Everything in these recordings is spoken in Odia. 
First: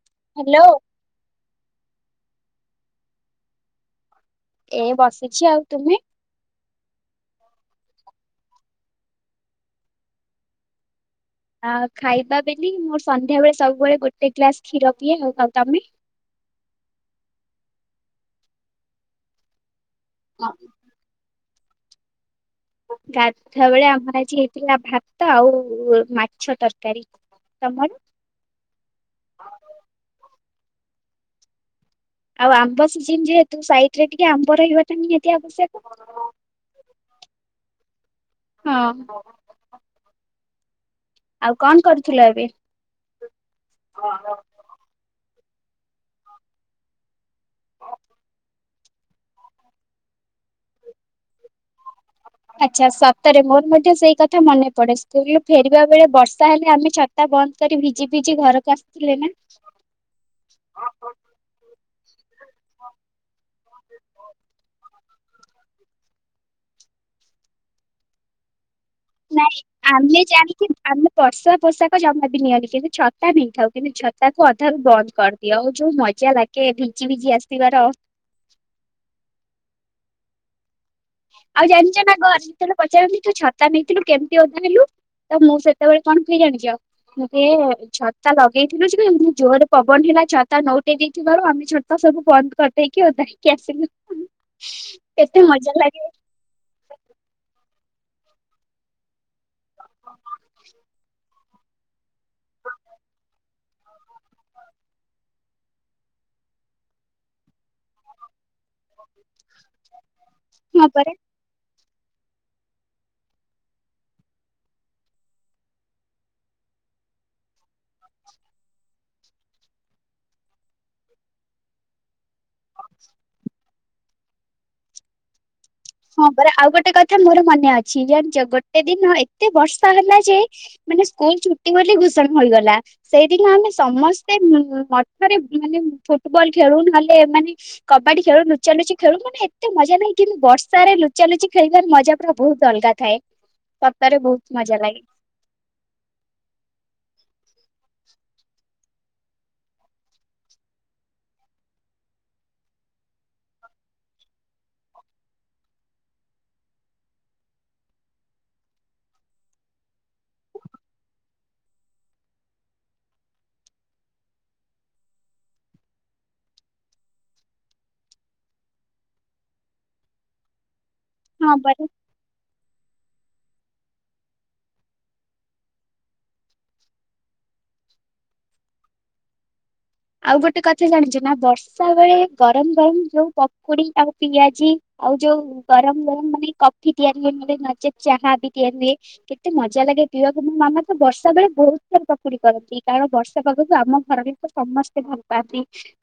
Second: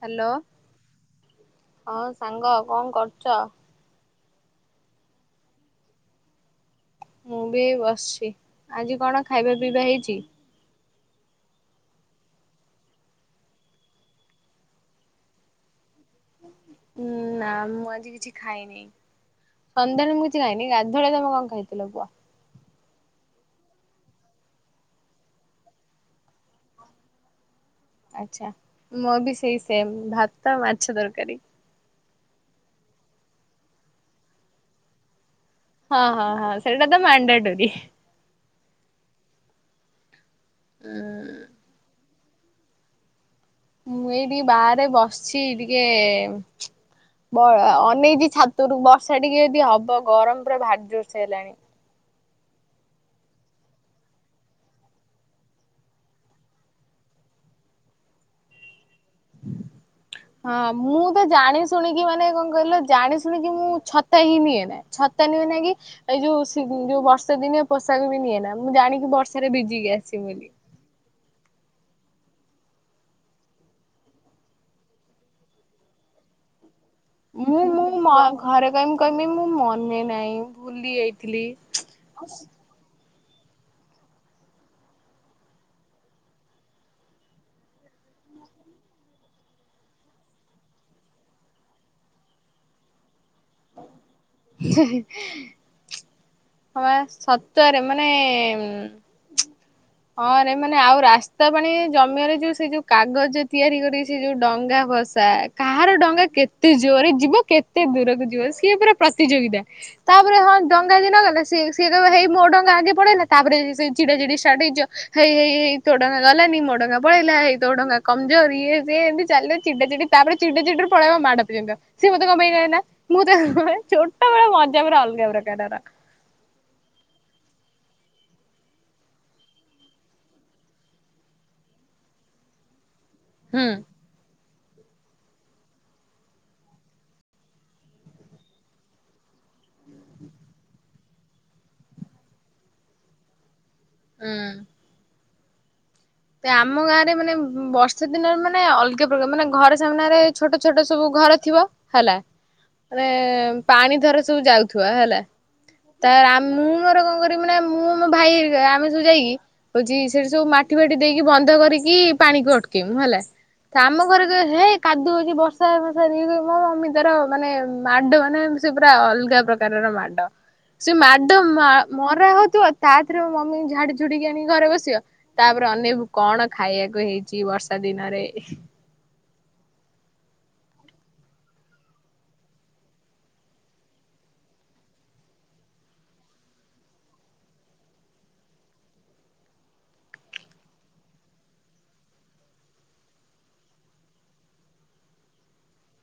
ହାଲୋ ହ୍ୟାଲୋ ହଁ ସାଙ୍ଗ କଣ କରୁଚ? ଏ ବସିଛି ଆଉ ତୁମେ? ମୁଁ ବି ବସିଛି ଆଜି କଣ ଖାଇବା ପିଇବା ହେଇଚି? ଆ ଖାଇବା ବେଲି ମୋର ସନ୍ଧ୍ୟା ବେଳେ ସବୁବେଳେ ଗୋଟେ ଗ୍ଲାସ କ୍ଷୀର ପିଏ। [unintelligible] ତମେ? ଉଁ ନା ମୁଁ ଆଜି କିଛି ଖାଇନି। ସନ୍ଧ୍ୟାବେଳେ ମୁଁ କିଛି ଖାଇନି ଗାଧୁଆଳେ ତମେ କଣ ଖାଇଥିଲ କୁଅ? ଗାଧୁଆବେଳେ ଆମର ଆଜି ହେଇଥିଲା ଭାତ ଆଉ ମାଛ ତରକାରୀ। ତମର? ଆଚ୍ଛା ମୋର ବି ସେଇ ସେମ୍ ଭାତ ମାଛ ତରକାରୀ। ଆଉ ଆମ୍ବ ସିଜନ ଯେହେତୁ ସାଇଟ୍ ରେ ଟିକେ ଆମ୍ବ ରହିବାଟା ନିହା ହଁ ହଁ ହଁ ସେଇଟା ତ ମାଣ୍ଡଟୋରିି। ହଁ। ଆଉ କଣ କରୁଥିଲ ଏବେ? ମୁଁ ଏଇଟି ବାହାରେ ବସିଛି ଟିକେ ବ ଅନେଇଚି ଛାତରୁ ବର୍ଷା ଟିକେ ଯଦି ହବ ଗରମ ପୁରା ଭାରି ଜୋରସ ହେଲାଣି। ଆଚ୍ଛା ସତରେ ମୋର ମଧ୍ୟ ସେଇ କଥା ମନେ ପଡେ ସ୍କୁଲ ରୁ ଫେରିବା ବେଳେ ବର୍ଷା ହେଲେ ଆମେ ଛତା ବନ୍ଦ କରି ଭିଜି ଭିଜି ଘରକୁ ଆ ହଁ ମୁଁ ତ ଜାଣି ଶୁଣିକି ମାନେ କଣ କଇଲ ଜାଣି ଶୁଣିକି ମୁଁ ଛତା ହିଁ ନିଏ ନା ଛତା ନୁଏ ନା କି ଏଇ ଯୋଉ ସି ଯୋଉ ବର୍ଷା ଦିନିଆ ପୋଷାକ ବି ନିଏ ନା। ମୁଁ ଜାଣିକି ବର୍ଷାରେ ନାଇଁ ଭିଜିକି ଆମେ ଆସିିମି ବୋଲି। ଜାଣିକି ଆମେ ବର୍ଷା ପୋଷାକ ଜମା ବି ନିଅନି କିନ୍ତୁ ଛତା ନଇଥାଉ କିନ୍ତୁ ଛତାକୁ ଅଧାରୁ ବନ୍ଦ କରିଦିଅ ଆଉ ଯୋଉ ମ ଜା ଲାଗ ହିଁ। ମୁଁ ମୁଁ ମ ଘରେ କଇମି କଇମି ମୁଁ ମନେ ନାଇଁ। ଆଉ ଜାଣିଚ ନା ଘର ଯେତବେଳେ ପଚାରନ୍ତି ତୁ ଛତା ନେଇଥିଲୁ କେମିତି ଓଧା ହେଲୁ ତ ମୁଁ ସେତବେଳେ କଣ କୁଏ ଜାଣିଚ ମୁଁ କୁଏ ଛ ତା ଲଗେଇଥିଲୁ ଯେ ଏମିତି ଜୋରରେ ପବନ ହେଲା ଛତା ନଉଟେଇ ଦେଇଥିବାରୁ ଆମେ ଛତା ସବୁ ବନ୍ଦ କରିଦେଇକି ଓଦା ହେଇକି ଆସିଲୁ। ହିଁ ହିଁ କେତେ ମଜା ଲାଗେ ହଁ ପା ସତରେ ମାନେ ହଁ ରେ ମାନେ ଆଉ ରାସ୍ ସ୍ତା ପାଣି ଜମିଅରେ ଯୋଉ ସେ ଯୋଉ କାଗଜ ତିଆରି କରି ସେ ଯୋଉ ଡଙ୍ଗା ଭସା କାହାର ଡଙ୍ଗା କେତେ ଜୋରରେ ଯିବ କେତେ ଦୂରକୁ ଯିବ ସିଏ ପୁରା ପ୍ରତିଯୋଗିତା। ତାପରେ ହଁ ଡଙ୍ଗା ଦିନ ଗଲେ। ସିଏ କହିବ ହେଇ ମୋର ଡଙ୍ଗା ଆଗେ ପଳେଇଲା ତାପରେ ସେ ଚିଡା ଚିଡି ଷ୍ଟାର୍ଟ ହେଇଯିବ ହେଇ ହେଇ ହେଇ ତୋ ଡଙ୍ଗା ଗଲାନି। ଡଙ୍ଗା ପଳେଇଲା ହେଇ ତୋ ଡ଼ଙ୍ଗା କମଜୋର ଇଏ ସିଏ ଏମିତି ଚାଲିବ ଚିଡା ଚିଡି ତାପରେ ଚିଡା ଚିଡିରୁ ପଳେଇବା ମାଡ଼ ପଯ୍ୟନ୍ତ ସିଏ ମତେ କଣ ପାଇଁ କହିଁଲା ମୁଁ ତ ଛୋଟବେଳେ ମଜା ପୁରା ଅଲଗା ପ୍ରକାରର। ହଁ ପରା ଆଉ ଗୋଟେ କଥା ମୋର ମନେ ଅଛି ଜାଣିଛ ଗୋଟେ ଦିନ ଏତେ ବର୍ଷା ହେଲା ଯେ ମାନେ ସ୍କୁଲ ଛୁଟି ବୋଲି ଘୋଷଣା ହୋଇଗଲା ସେଇଦିନ ହୁଁ ଆମେ ସମସ୍ତେ ଉଁ ମଠରେ ମାନେ ଫୁଟବଲ ଖେଳୁ ନହେଲେ ମାନେ କବାଡି ଖେଳୁ ଲୁଚା ଲୁଚି ଖେଳୁ ମାନେ ଏତେ ମଜା ନାଇ କିନ୍ତୁ ବର୍ଷ ସାରେ ଲୁଚାଲୁଚି ଖେଳିବାର ମଜା ପୁରା ବହୁତ ଅଲଗା ଥାଏ ସତରେ ହୁଁ। ବହୁତ ମଜା ଲାଗେ। ତ ଆମ ଗାଁରେ ମାନେ ବର୍ଷା ଦିନରେ ମାନେ ଅଲଗା ପ୍ରକାର ମାନେ ଘର ସାମ୍ନାରେ ଛୋଟ ଛୋଟ ସବୁ ଘର ଥିବ ହେଲା ମାନେ ପାଣି ଧର ସବୁ ଯାଉଥିବ ହେଲା। ତାପରେ ମୁଁ ମୋର କଣ କରିବି ନା ମୁଁ ମୋ ଭାଇ ଆମେ ସବୁ ଯାଇକି ହଉଛି ସେଠି ସବୁ ମା ବାଟି ଦେଇକି ବନ୍ଦ କରିକି ପାଣିକୁ ଅଟକେଇମୁ ହେଲା। ଆମ ଘରେ ହେଇ କାଦୁଅ ହଉଛି ବର୍ଷା ବର୍ଷା [unintelligible] ମୋ ମମି ତାର ମାନେ ମାଡ ମାନେ ସେ ପୁରା ଅଲଗା ପ୍ରକାରର ମାଡ ସେ ମାଡ଼ ହଁ ପରା। ମା-ମରା ହଉଥିବ ତାଥିରେ ମମି ଝାଡି ଝୁଡିକି ଆଣିକି ଘରେ ବସିବ। ତାପରେ ଅନେକ କଣ ଖାଇବାକୁ ହେଇଛି ବର୍ଷା ଦିନରେ ଆଉ ଗୋଟେ କଥା ଜାଣିଛୁ ନା ବର୍ଷା ବେଳେ ଗରମ ଗରମ ଯୋଉ ପକୁଡି ଆଉ ପିଆଜି। ଆଉ ଯୋଉ ଗରମ ଗରମ ମାନେ କଫି ତିଆରି ହୁଏ ମାନେ ନଚେତ୍ ଚାହା ବି ତିଆରି ହୁଏ କେତେ ମଜା ଲାଗେ। ପିଇବାକୁ ମୋ ମାମା ତ ବର୍ଷା ବେ ବହୁତ ସାରା ପକୁଡି କରନ୍ତି କାରଣ ବର୍ଷା ପାଗକୁ ଆମ ଘର ସମସ୍ତେ ଭଲ ପାଆନ୍ତି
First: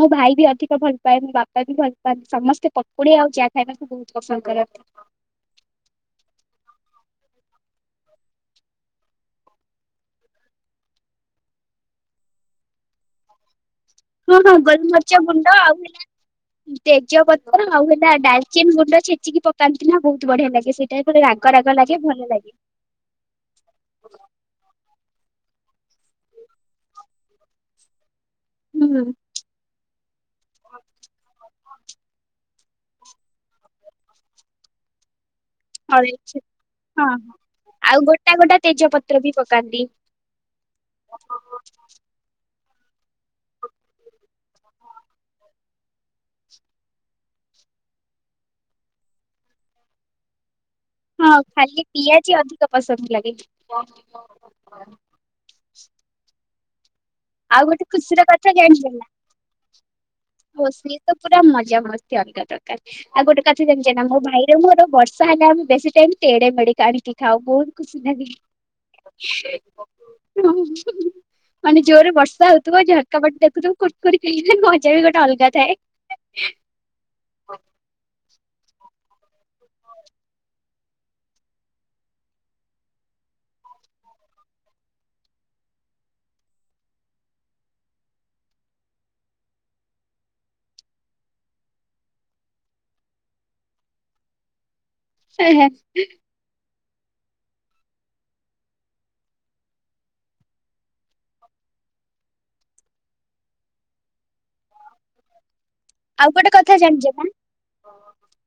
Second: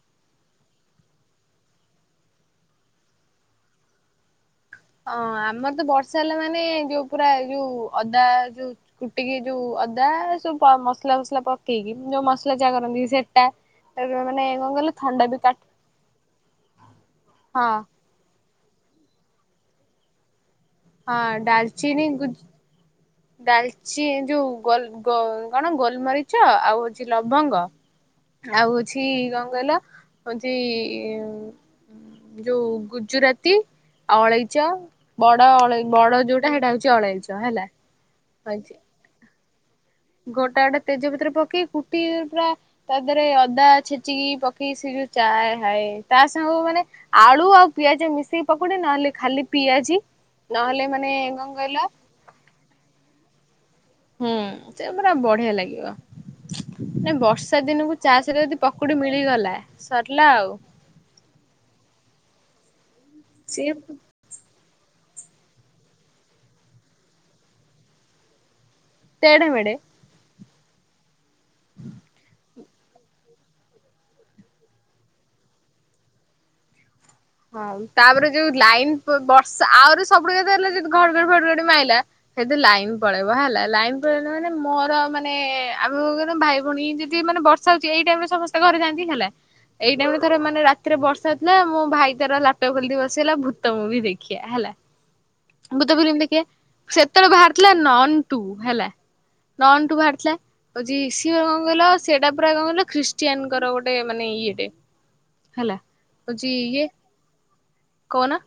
ମୋ ଭାଇ ବି ଅଧିକ ଭଲ ପାଆନ୍ତି ବାପା ବି ଭଲ ପାଆନ୍ତି ସମସ୍ତେ ପକୁଡି ଆଉ ଚା ଖାଇବାକୁ ବହୁତ ପସନ୍ଦ କରନ୍ତି। ଅଁ ଆମର ତ ବର୍ଷା ହେଲା ମାନେ ଯୋଉ ପୁରା ଯୋଉ ଅଦା ଯୋଉ କୁଟିକି ଯୋଉ ଅଦା ସବୁ ମସଲା ଫସଲା ପକେଇକି ଯୋଉ ମସଲା ଯାହା କରନ୍ତି ସେଟା ତାପରେ ହୁଁ ମାନେ ହଁ କଣ କହିଲ ଗୋଲମରିଚ ଥଣ୍ଡା ବି ଗୁଣ୍ଡ କାଟ ଆଉ ହେଲା ତେଜପତ୍ର ହଁ ଆଉ ହେଲା ଡାଲ ଡାଲଚିନ ଗୁଣ୍ଡ ଛେଚିକି ପକାନ୍ତି ନା ବହୁତ ବଢିଆ ଲାଗେ ସେଇଟା ଗୋଟେ ହଁ ରାଗ ରାଗ ଲାଗେ ଡାଲଚିନି ଭଲ ଲାଗେ। ଡାଲଚି ଯୋଉ ଗୋଲ ଗୋ କଣ ଗୋଲମରିଚ ଆଉ ହଉଛି ଲବଙ୍ଗ ଆଉ ହୁଁ। ହଉଛି କଣ କହିଲ ହଉଛି ଯୋଉ ଗୁଜୁରାତି ଅଳଇଚ। ବଡ ଅଳେଇ ବଡ ଫଳେଇଛି ଯୋଉଟା ସେଇଟା ହଉଛି ହଁ ହଁ ଅଳେଇଚ ହେଲା। ଆଉ ଗୋଟା ଗୋଟା ହଉଛି ତେଜ ପତ୍ର ବି ପକାନ୍ତି। ଗୋଟା ଗୋଟେ ତେଜପତ୍ର ପକେଇ କୁଟି ତା ଦେହରେ ଅଦା ଛେଚିକି ପକେଇ ସେ ଯୋଉ ଚା ହାଏ ତା ସାଙ୍ଗ ମାନେ ଆଳୁ ତୁ ଆଉ ପିଆଜ ମିଶେଇି ପକୁଡି ନହେଲେ ଖାଲି ପିଆଜି ନହେଲେ ମାନେ ହଁ କଣ କହିଲ ଖାଲି ପିଆଜି ଅଧିକ ପସନ୍ଦ ଲାଗେ। ହୁଁ ସେ ପୁରା ବଢିଆ ଲାଗିବ। ମାନେ ବର୍ଷା ଆଉ ଗୋଟେ ଦିନକୁ ଚା ଖୁସିର ସହିତ କଥା ଯଦି ପକୁଡି ଜାଣିଛନା ମିଳିଗଲା ସରିଲା ଆଉ ମୋ ସିଏ ତ ପୁରା ମଜା। ସମସ୍ତେ ଅଲଗା ଦରକାର ଆଉ ଗୋଟେ କଥା ସିଏ ଜାଣିଛନା ମୋ ଭାଇରେ ମୋର ବ ସହାନ ଆମେ ବେସି ଟାଇମ ଟେଡେ ଆଣିକି ଖାଉ ବହୁତ ଖୁସି ନାଗେ। ତେଡେମେଡ଼େ। [unintelligible] ମାନେ ଜୋରରେ ବର୍ଷା ହଉଥିବ ଝରକା ବାଟେ ଦେଖୁଥିବ ମଜା ବି ଗୋଟେ ଅଲଗା ଥାଏ। ହ ହଁ ତାପରେ ଯୋଉ ଲାଇନ୍ ପ ବର୍ଷା ଆହୁରି ସବୁଠୁ [unintelligible] ଯଦି ଘଡଘଡି ଫଡଗଡି ମାଇଲା ସେଦି ଲାଇନ ପଳେଇବ ହେଲା। ଲାଇନ ପଳେଇବ ମାନେ ମୋର ମାନେ ଆମ ଭାଇ ଭଉଣୀ ଯଦି ମାନେ ବର୍ଷା ହଉଛି ଏଇ ଟାଇମରେ ସମସ୍ତେ ଘରେ ଯାଆନ୍ତି ହେଲା ଏଇ ଟାଇମରେ ଥରେ ମାନେ ରାତିରେ ବର୍ଷା ଥିଲା ମୁଁ ଭାଇ ତାର ଲାପଟପ ଖୋଲଦେଇ ବସିଲା ଭୂତ ମୁଭି ଦେଖିଆ ହେଲା। ଏହେ। ଭୂତ ଫିଲ୍ମ ଦେଖିବା ସେତେବେଳେ ବାହାରିଥିଲା ନନ ଟୁ ହେଲା। ଡନ ଟୁ ବାହାରଥିଲା ଆଉ ସିଏ କଣ କହିଲ ସେଇଟା ପୁରା କଣ କହିଲ ଖ୍ରୀଷ୍ଟିୟନଙ୍କର ଗୋଟେ ମାନେ ୟେଟେ ହେଲା। ଆଉ ଗୋଟେ କଥା ଜାଣିଚ ନା? କଉନ?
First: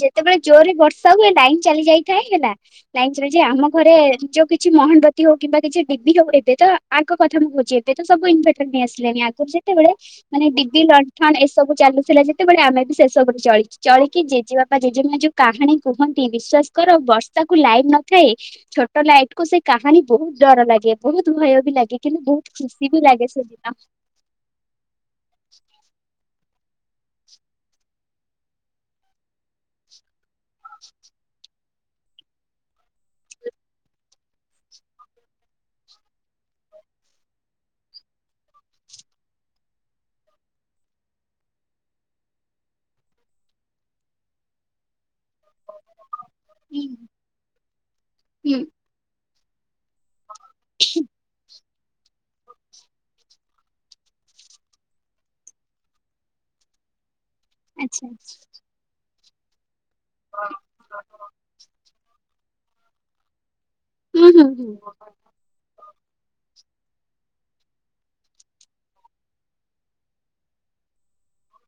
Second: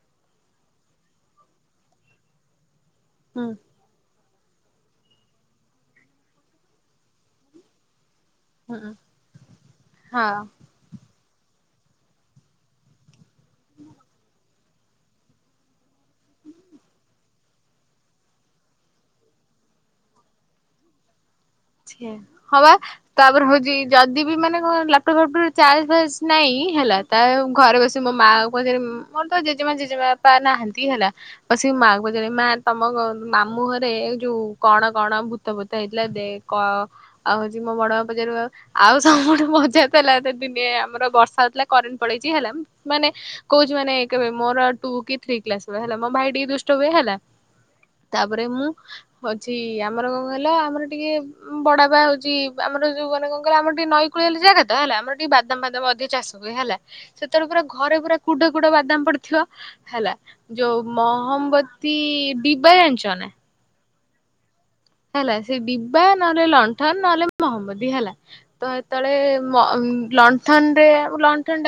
ଯେତେବେଳେ ଜୋର ରେ ବର୍ଷା ହୁଏ ଲାଇନ୍ ଚାଲି ଯାଇଥାଏ ହେଲା, ଲାଇନ ଚାଲିଯାଇଏ ହୁଁ ଆମ ଘରେ ଯୋଉ କିଛି ମହାନବୀ ହଉ କିମ୍ବା କିଛି ଡିିବି ହଉ ଏବେ ତ ଆର୍ଙ୍କ କଥା ମୁଁ ବୁଝି ଏବେ ସବୁ ଇଁଭର୍ଟର ନେଇ ହୁଁ ଆସିଲେଣି ଆଗରୁ ଯେତେବେଳେ ହଁ ମାନେ ଡିବି ଲଣ୍ଠନ ସବୁ ଚାଲୁଥିଲା ଯେତେବେଳେ ଆମେ ବି ସେ ସବୁରେ ଚ ଚଳିକି ଜେଜେ ବାପ ଜେଜେମାଆ ଯୋଉ କାହାଣୀ କୁହନ୍ତି ବିଶ୍ୱ ଖାସ୍ କର ବର୍ଷା କୁ ଲାଇଟ ନଥାଏ ଛୋଟ ଲାଇଟ କୁ ସେ କାହାଣୀ ବହୁତ ଡର ଲାଗେ ବହୁତ ଭୟ ବି ଲାଗେ ଆଚ୍ଛା କିନ୍ତୁ ବହୁତ ହବା ଖୁସି ବି ଲାଗେ ତାପରେ ସେଦିନ। ହଉଛି ଯଦି ବି ମାନେ କଣ ଲାପଟପ୍ ଫାପଟପ ଚାର୍ଜ ଫାର୍ଜ ନହିଁ ହେଲା ତା ଘରେ ବସି ମୋ ମା କ ମୋର ତ ଜେଜେମା ଜେଜେମାପା ନାହାନ୍ତି ହେଲା। ଆ ସେ ମାଆଙ୍କୁ ପଚାରି ମା ତମ ଗ ମାମୁଁରେ ଯଉ କଣ କଣ ଭୂତ ଭୂତ ହେଇଥିଲା ଦେ କ ଆଉ ହଉଛି ମୋ ବଡଗଁ ପଜାର ଆଉ ଆଉ ସବୁ ଗଠେ ମଜା ଥିଲା ଏ ଦିନେ ଆମର ବର୍ଷା ହଉଥିଲା, କରେଣ୍ଟ ପଳେଇଛି ହେଲା, କହୁଚୁ ମାନେ କେବେ ମୋର ଟୁ କି ଥ୍ରି ଥ୍ରୀ କକ୍ଲାସ୍ ର ଜଣେ ହେଲା ମୋ ଭାଇ ଟିକେ ଦୁଷ୍ଟ ହୁଁ ହୁଏ ହେଲା ତାପରେ ହୁଁ ମୁଁ ହଉଚି ଆମ ଆମର କଣ କହିଲ ଆମର ଟିକେ ବଡା ବା ହଉଚି ଆମର ଯୋଉ ମାନେ କଣ କହିଲ ଆମର ଟିକେ ନଈ କୂଳିଆ ଯାଗା ତ ହେଲା ଆମର ଟିକେ ବାଦାମ ଫାଦାମ ଅଧିକ ଚାଷ ହୁଏ। ହେଲା। ସେତବେଳକୁ ପୁରା ଘରେ ଆଚ୍ଛା ପୁରା କୁଡ କୁଡ଼ା ବାଦାମ ପଡିଥିବ। ହେଲା ଯୋଉ ମହମବତୀ ବିବା ଜାଣିଚ ନା? ହୁଁ ହୁଁ ହୁଁ। ହେଲା ସେ ଵିବା ନହେଲେ ଲଣ୍ଟ ହଁ ନହେଲେ ମହମବତି ହେଲା ତ ସେତେବେଳେ ମହ ଲନ୍ଠନରେ ଲନ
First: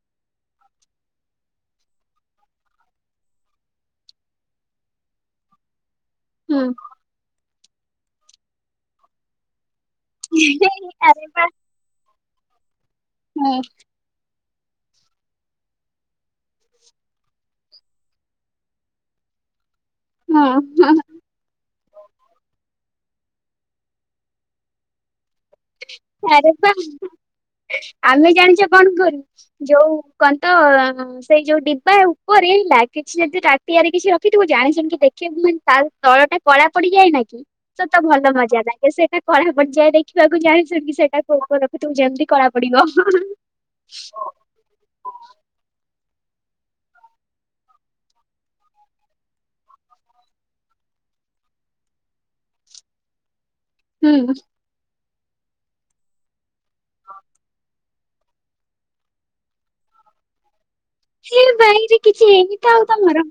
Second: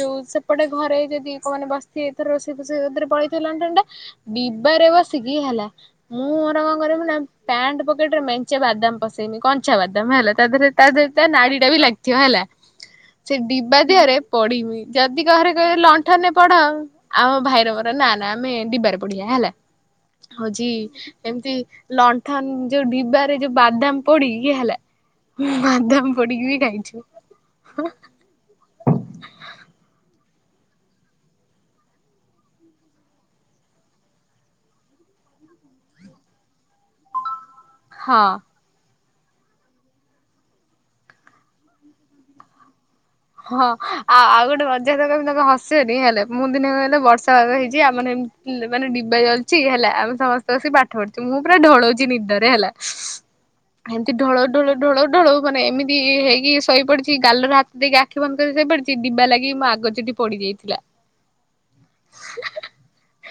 ଯୋଉ ସେପଟେ ଘରେ ଯଦି କଉ ମାନେ ବସିଥିବେ ଏଥର ରୋଷେଇ ଫୋଷେଇରେ ପଳେଇଥିବ ଲଣ୍ଠନ ଟା ଡିବାରେ ବସିିକି ହେଲା ମୁଁ ମୋର କଣ କରରେ ନା ପ୍ୟାଣ୍ଟ ପକେଟରେ ମେଞ୍ଚେ ବାଦାମ ପସେଇବି କ ପଚା ବାଦାମ ହେଲା ତା ହୁଁ ଦେହରେ ତା ଦେହରେ ତା ଆରେ ବା ନାଡିଟା ବି ଲାଗିଥିବ ହେଲା ସେ ହୁଁ ଡିବା ଦେହରେ ପଢିବି ଯଦି ଘରେ କହିବେ ଲଣ୍ଠନରେ ପଢ ଆମ ଭାଇର ମୋର ନା ନା ଆମେ ଡିବାରେ ପଢିବା। ହେଲା ହଁ ହଉଚି ହଁ। ଏମତି ଲ ଯୋଉ ଡିବାରେ ଯୋଉ ବାଦାମ ପଡି ଇଏ ହେଲା ବାଦାମ ପୋଡିକି ଆରେ ବି ବା ଖାଇଛୁ ଆମେ ଜାଣିଚ କଣ କରୁ ଯୋଉ କଣ ତ ସେଇ ଯୋଉ ଡିବା ଉପରେ ହେଲା କିଛି ଯଦି ତାଟିଆ ରେ କିଛି ରଖି ଥିବୁ ଜାଣିଶୁଣି କି ଦେଖେଇ [unintelligible] ତା ତଳ ଟା କଳା ପଡିଯାଏ ନାଇ କି ତତ ହଁ। ଭଲ ମଜା ଲେ ସେଇଟା କଳା ପଡିଯାଏ ଦେଖି ତାକୁ ଜାଣିଶୁଣି କି ସେଇଟା କୁ ଅଗରେ ରଖିଥିବୁ ଯେମିତି କଳା ପଡିବ। ହଁ ଆଉ ଆଉ ଗୋଟେ ମଜା କଥା କହିବି ତମକୁ ହସିବନି ହେଲା। ମୁଁ ଦିନେ କହିଲେ ବର୍ଷା ପାଗ ହେଇଚି ଆମର ଏମତି ମାନେ ଡିବା ଚାଲିଚି ହେଲା ଆମେ ସମସ୍ତେ ବସିକି ପାଠ ପଢୁଚୁ। ମୁଁ ପୁରା ଢଳଉଚି ନିଦାରେ ହେଲା। ଏମିତି ହୁଁ ଢଳଉ ଢଳଉ ଢଳଉ ଢୋଳଉ ମାନେ ଏମିତି ହେଇକି ସହି ପଡିଚି ଗାଲର ହାତ ଦେଇକା ଆଖି ବନ୍ଦ କରିକି ଶୋଇ ପଡିଚି ଡିବା ଲାଗି ମୋ ଆଗ ଚୁଟି ପୋଡିଯାଇଥିଲା। ସେ ବାଇରେ କିଛି ଏମିତି ଆଉ ତମର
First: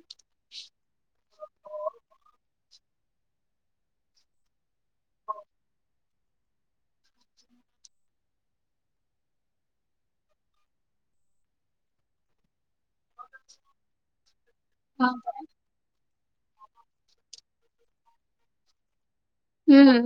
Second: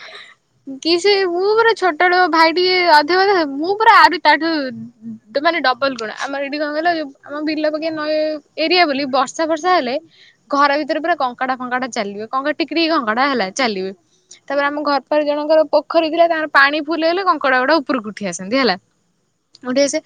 କି ସେ ମୁଁ ପୁରା ଛୋଟବେଳୁ ଭାଇ ଟିକେ ଅଧିକ ମୁଁ ପୁରା ଆଠୁ ତାଠୁ ମାନେ ଡବଲ ଗୁଣ ଆମର ଏଇଠି କଣ କହଲେ ଯଉ ଆମ ବିଲ ପାଖେ ନଇ ଏରିଆ ବୋଲି ବର୍ଷା ବର୍ଷା ବର୍ଷା ହେଲେ ଘର ଭିତରେ ପୁରା କଙ୍କଡା ଫଙ୍କଡା ଚାଲିବ କଙ୍କଡ଼ା ଟିକ ଟିକି କଙ୍କଡା ହେଲା ଚାଲିବେ। ତାପରେ ଆମ ଘର ପାଖ ଜଣଙ୍କର ପୋଖ ରୀ ଥିଲା ତାଙ୍କର ପାଣି ଫୁଲ ହେଲେ କଙ୍କଡ଼ା ଗୁଡା ଉପରକୁ ଉଠି ଆସନ୍ତି ହେଲା। ଗେସେ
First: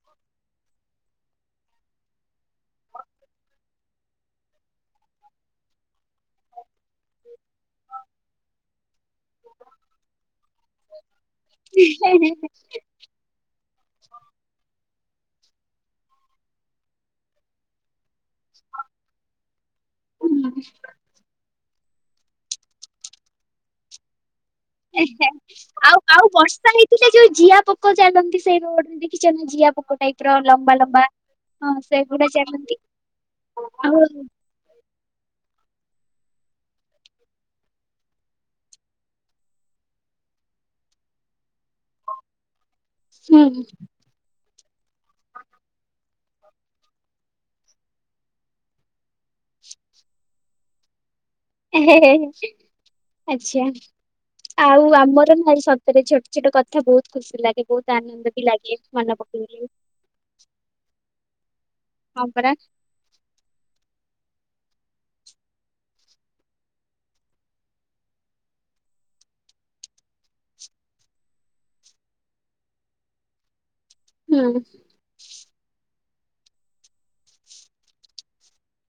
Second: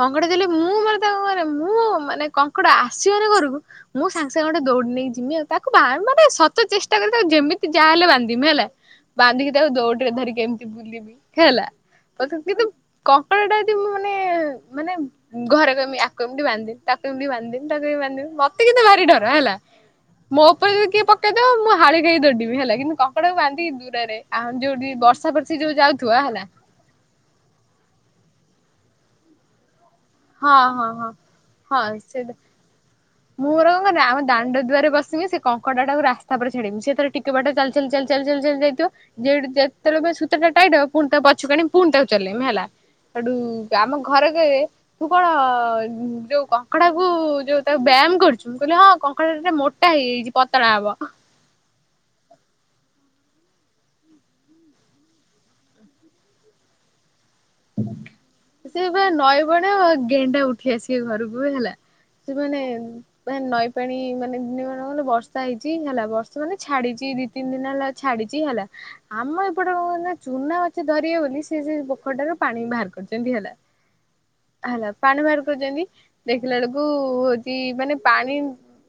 କଙ୍କଡ଼ା ଦେଲେ ମୁଁ ମାନେ ତାକୁ ରେ ମୁଁ ମାନେ କଙ୍କଡ଼ା ଆସିବନି ଘରକୁ ମୁଁ ସାଙ୍ଗେ ସାଙ୍ଗେ ଗୋଟେ ଦୌଡି ନେଇ ଯିମି ଆଉ ତାକୁ ମାନେ ସତ ଚେଷ୍ଟା କଲେ ଯେମିତି ଯାହାହେଲେ ବାନ୍ଧିମି ହେଲା। [inaudible] ବାନ୍ଧିକି ତାକୁ ଦୌଡିରେ ଧରିକି ଏମିତି ବୁଲିବି ହେଲା ହୁଁ। କିନ୍ତୁ କଙ୍କଡ଼ଟା ମୁଁ ମାନେ ମାନେ ଘରେ କଇମି ଆକୁ ଏମିତି ବାନ୍ଧିିଦିଅ ତାକୁ ଏମିତି ବାନ୍ଧିଦିଅ ତାକୁ କେମି ବାନ୍ଧିବୁ ମତେ କିନ୍ତୁ ଭାରି ଡର ହେଲା ମୋ ଉପରେ ଯି କିଏ ପକେଇଦବ ମୁଁ ହାଳି ଖାଇ ଦଡଡିିବି ହେଲା କିନ୍ତୁ କପଡାକୁ ବାନ୍ଧିକି ଦୂରରେ ଆଉ ଯୋଉଠି ବର୍ଷା ବର୍ଷି ଯୋଉ ଆଉ, ଯାଉଥିବ ଆଉ ହେଲା ବର୍ଷା ହେଇଥିଲେ ଯୋଉ ଜିଆ ପୋକ ଚାଲନ୍ତି, ସେଇ ରଟ ଦେଖିଛ ନା ଜିଆ ପୋକ ଟାଇପ ର ହଁ ଲମ୍ବା ହଁ ଲମ୍ବା ହଁ ସେଗୁଡା ଚାଲନ୍ତି ମୁଁ ର କ ଆଉ ଆମ ଦାଣ୍ଡ ଦୁଆରେ ବସ ସେ କଙ୍କଡା ଟା ଟାକୁ ରାସ୍ତା ଛାଡିବି, ସେଥର ଟିକେ ବାଟ ଚାଲି ଚାଲି ଚାଲି ଚାଲି ଚାଲି ଯାଇଥିବ, ଯେତେବେଳେ ସୂତାଟା ଟାଇଟ ହବ ପୁଣି ତାକୁ ପଛୁକ ଆଣି ପୁଣି ତାକୁ ଚଲେଇମି ହେଲା, ହେଠୁ ହୁଁ ଆମ ଘରେ ମୁଁ କଣ ଯୋଉ କଙ୍କଡା କୁ ଯୋଉ, ତାକୁ ବ୍ୟାୟାମ କରୁଛିୁ, ମୁଁ କହିଲି ହଁ କଙ୍କଡାେ ମୋଟା ହେଇ ଯାଇଛି ପତଳା ହବ ଆଚ୍ଛା। ଆଉ ଆମର ନା ସତରେ ଛୋଟ ଛୋଟ କଥା ବହୁତ ଖୁସି ଲାଗେ ବହୁତ ଆନନ୍ଦ ବି ଲାଗେ ସେ ବା ମନେ ପକେଇଲେ ନଈବଣ ଆ ଗେଣ୍ଡା ଉଠି ଆସିବେ ଘରକୁ ହେଲା ହଁ ପରା ସେମାନେ ମ ନଈ ପାଣି ମାନେ ଦ ମ ଗଲେ ବର୍ଷା ହେଇଛି ହେଲା, ବର୍ଷ ମାନେ ଛାଡିଛି ଦି ତିନି ଦିନ ହେଲା ଛାଡିଛି ହେଲା ଆମ ଏପଟ ଚୁନା ମାଛ ଧରିବେ ବୋଲି, ସେ ସେ ପୋଖରୀଟାରୁ ପାଣି ବାହାର କରଛନ୍ତି ହେଲା, ହୁଁ ହେଲା, ପାଣି ବାହାର କରୁଛନ୍ତି ଦେଖିଲା ବେଳକୁ ହଉଛି ମାନେ, ପାଣି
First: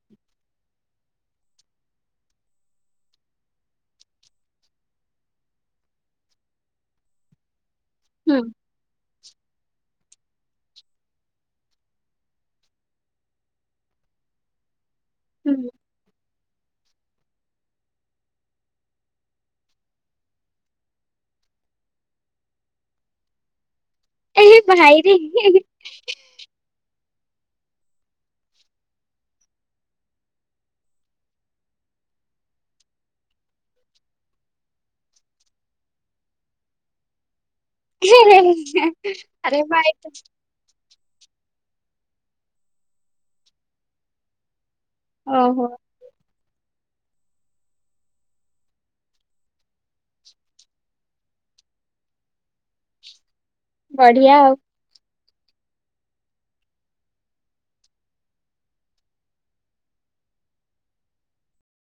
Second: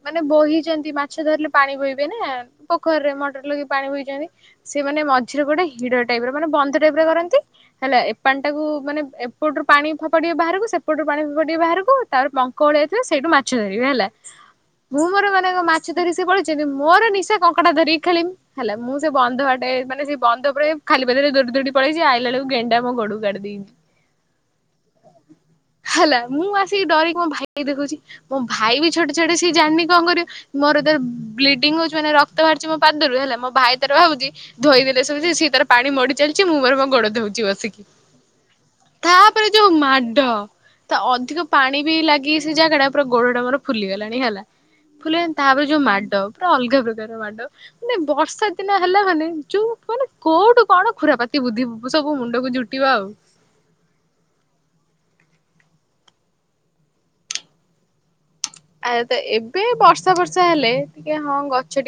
ମାନେ ବୋହିଛନ୍ତି, ମାଛ ଧରିଲେ ପାଣି ବୋହିବେ ନା ପୋଖରୀରେ ମଟର ଲଗେଇକି ପାଣି ବଇଛନ୍ତି, ସେ ମାନେ ମଝିରେ ଗୋଟେ ହିଡ ଟାଇପ, ମାନେ ବନ୍ଧ ଟାଇପ ର କରନ୍ତି ହେଲା ଏପଣି ହୁଁ ଟାକୁ ମାନେ ଏପଟରୁ ପାଣି ଫୋପାଡିବେ ଟିକେ ବାହାରକୁ, ସେପଟରୁ ପାଣି ଫୋପାଡ଼ିବେ ବାହାରକୁ, ତାପରେ ପଙ୍କ ଭଳିଆ ଥିବ ସେଇଠୁ ମାଛ ଧରିବେ ହେଲା ମୁଁ ମୋର ମାନେ ହୁଁ ମାଛ ଧରି ସ ସେ ପଳେଇ ମୋର ନିଶା କଙ୍କଟା ଧରିକି ଖେଳିମି, ହେଲା, ମୁଁ ସେ ବନ୍ଧ ଆଟେ ମାନେ ସେ ବନ୍ଧ ପରେ ଖାଲି ପାଦରେ ଦଉଡି ପଳେଇଚି, ଆଇଲା ବେଳକୁ ଗେଣ୍ଡା ମୋ ଗୋଡ଼କୁ କାଟି ଦେଇଛି ଏ ଭାଇରେ ହେଲା ହେଲା, ମୁଁ ଆସିକି ଡରିକି ମୋ ଭାଇ ଦେଖୁଛି, ମୋ ଭାଇ ବି ଛୋଟ ଛୁଆଟା ସେ ଜାଣିନି, କଣ କରିବ? ମୋର ଯେତେବେଳେ ବ୍ଲିଡିଙ୍ଗ ହଉଛି ମାନ ରକ୍ତ ବାହାରିଛି ମୋ ପାଦରୁ, ହେଲା, ମୋ ଭାଇ ତାର ଭାବୁଛି ଧୋଇ ଦେଲେ ସବୁ, ସେ ତାର ପାଣି ମଡି ଚାଲିଛି ମୁଁ ମର ମୋ ଗୋଡ ଧଉଛି ବସିକି । ଆରେ ଭାଇତ ତ ଅଧିକ ପାଣି ବି ଲାଗି ସେ ଜାଗା ଟା, ପୁରା ଗୋଡ ଟା ମୋର ଫୁଲିଗଲାଣି ହେଲା ଫୁଲି ଗଲାଣି, ତାପରେ ଓହୋ ଯୋଉ ମାଡ ପୁରା ଅଲଗା ଡ ମାନେ ବର୍ଷା ଦିନ ହେଲା ମାନେ, ଯୋଉ ମାନେ କୋଉଠୁ କଣ ଖୁରାପାତି ବୁଦ୍ଧି ସବୁ ମୁଣ୍ଡକୁ ଜୁଟିବା ଆଉ ବଢିଆ ଆଉ ଆ ତ ଏବେ ବର୍ଷା ବର୍ଷା ହେଲେ, ଟିକେ ହଁ ଗଛ ଟିକେ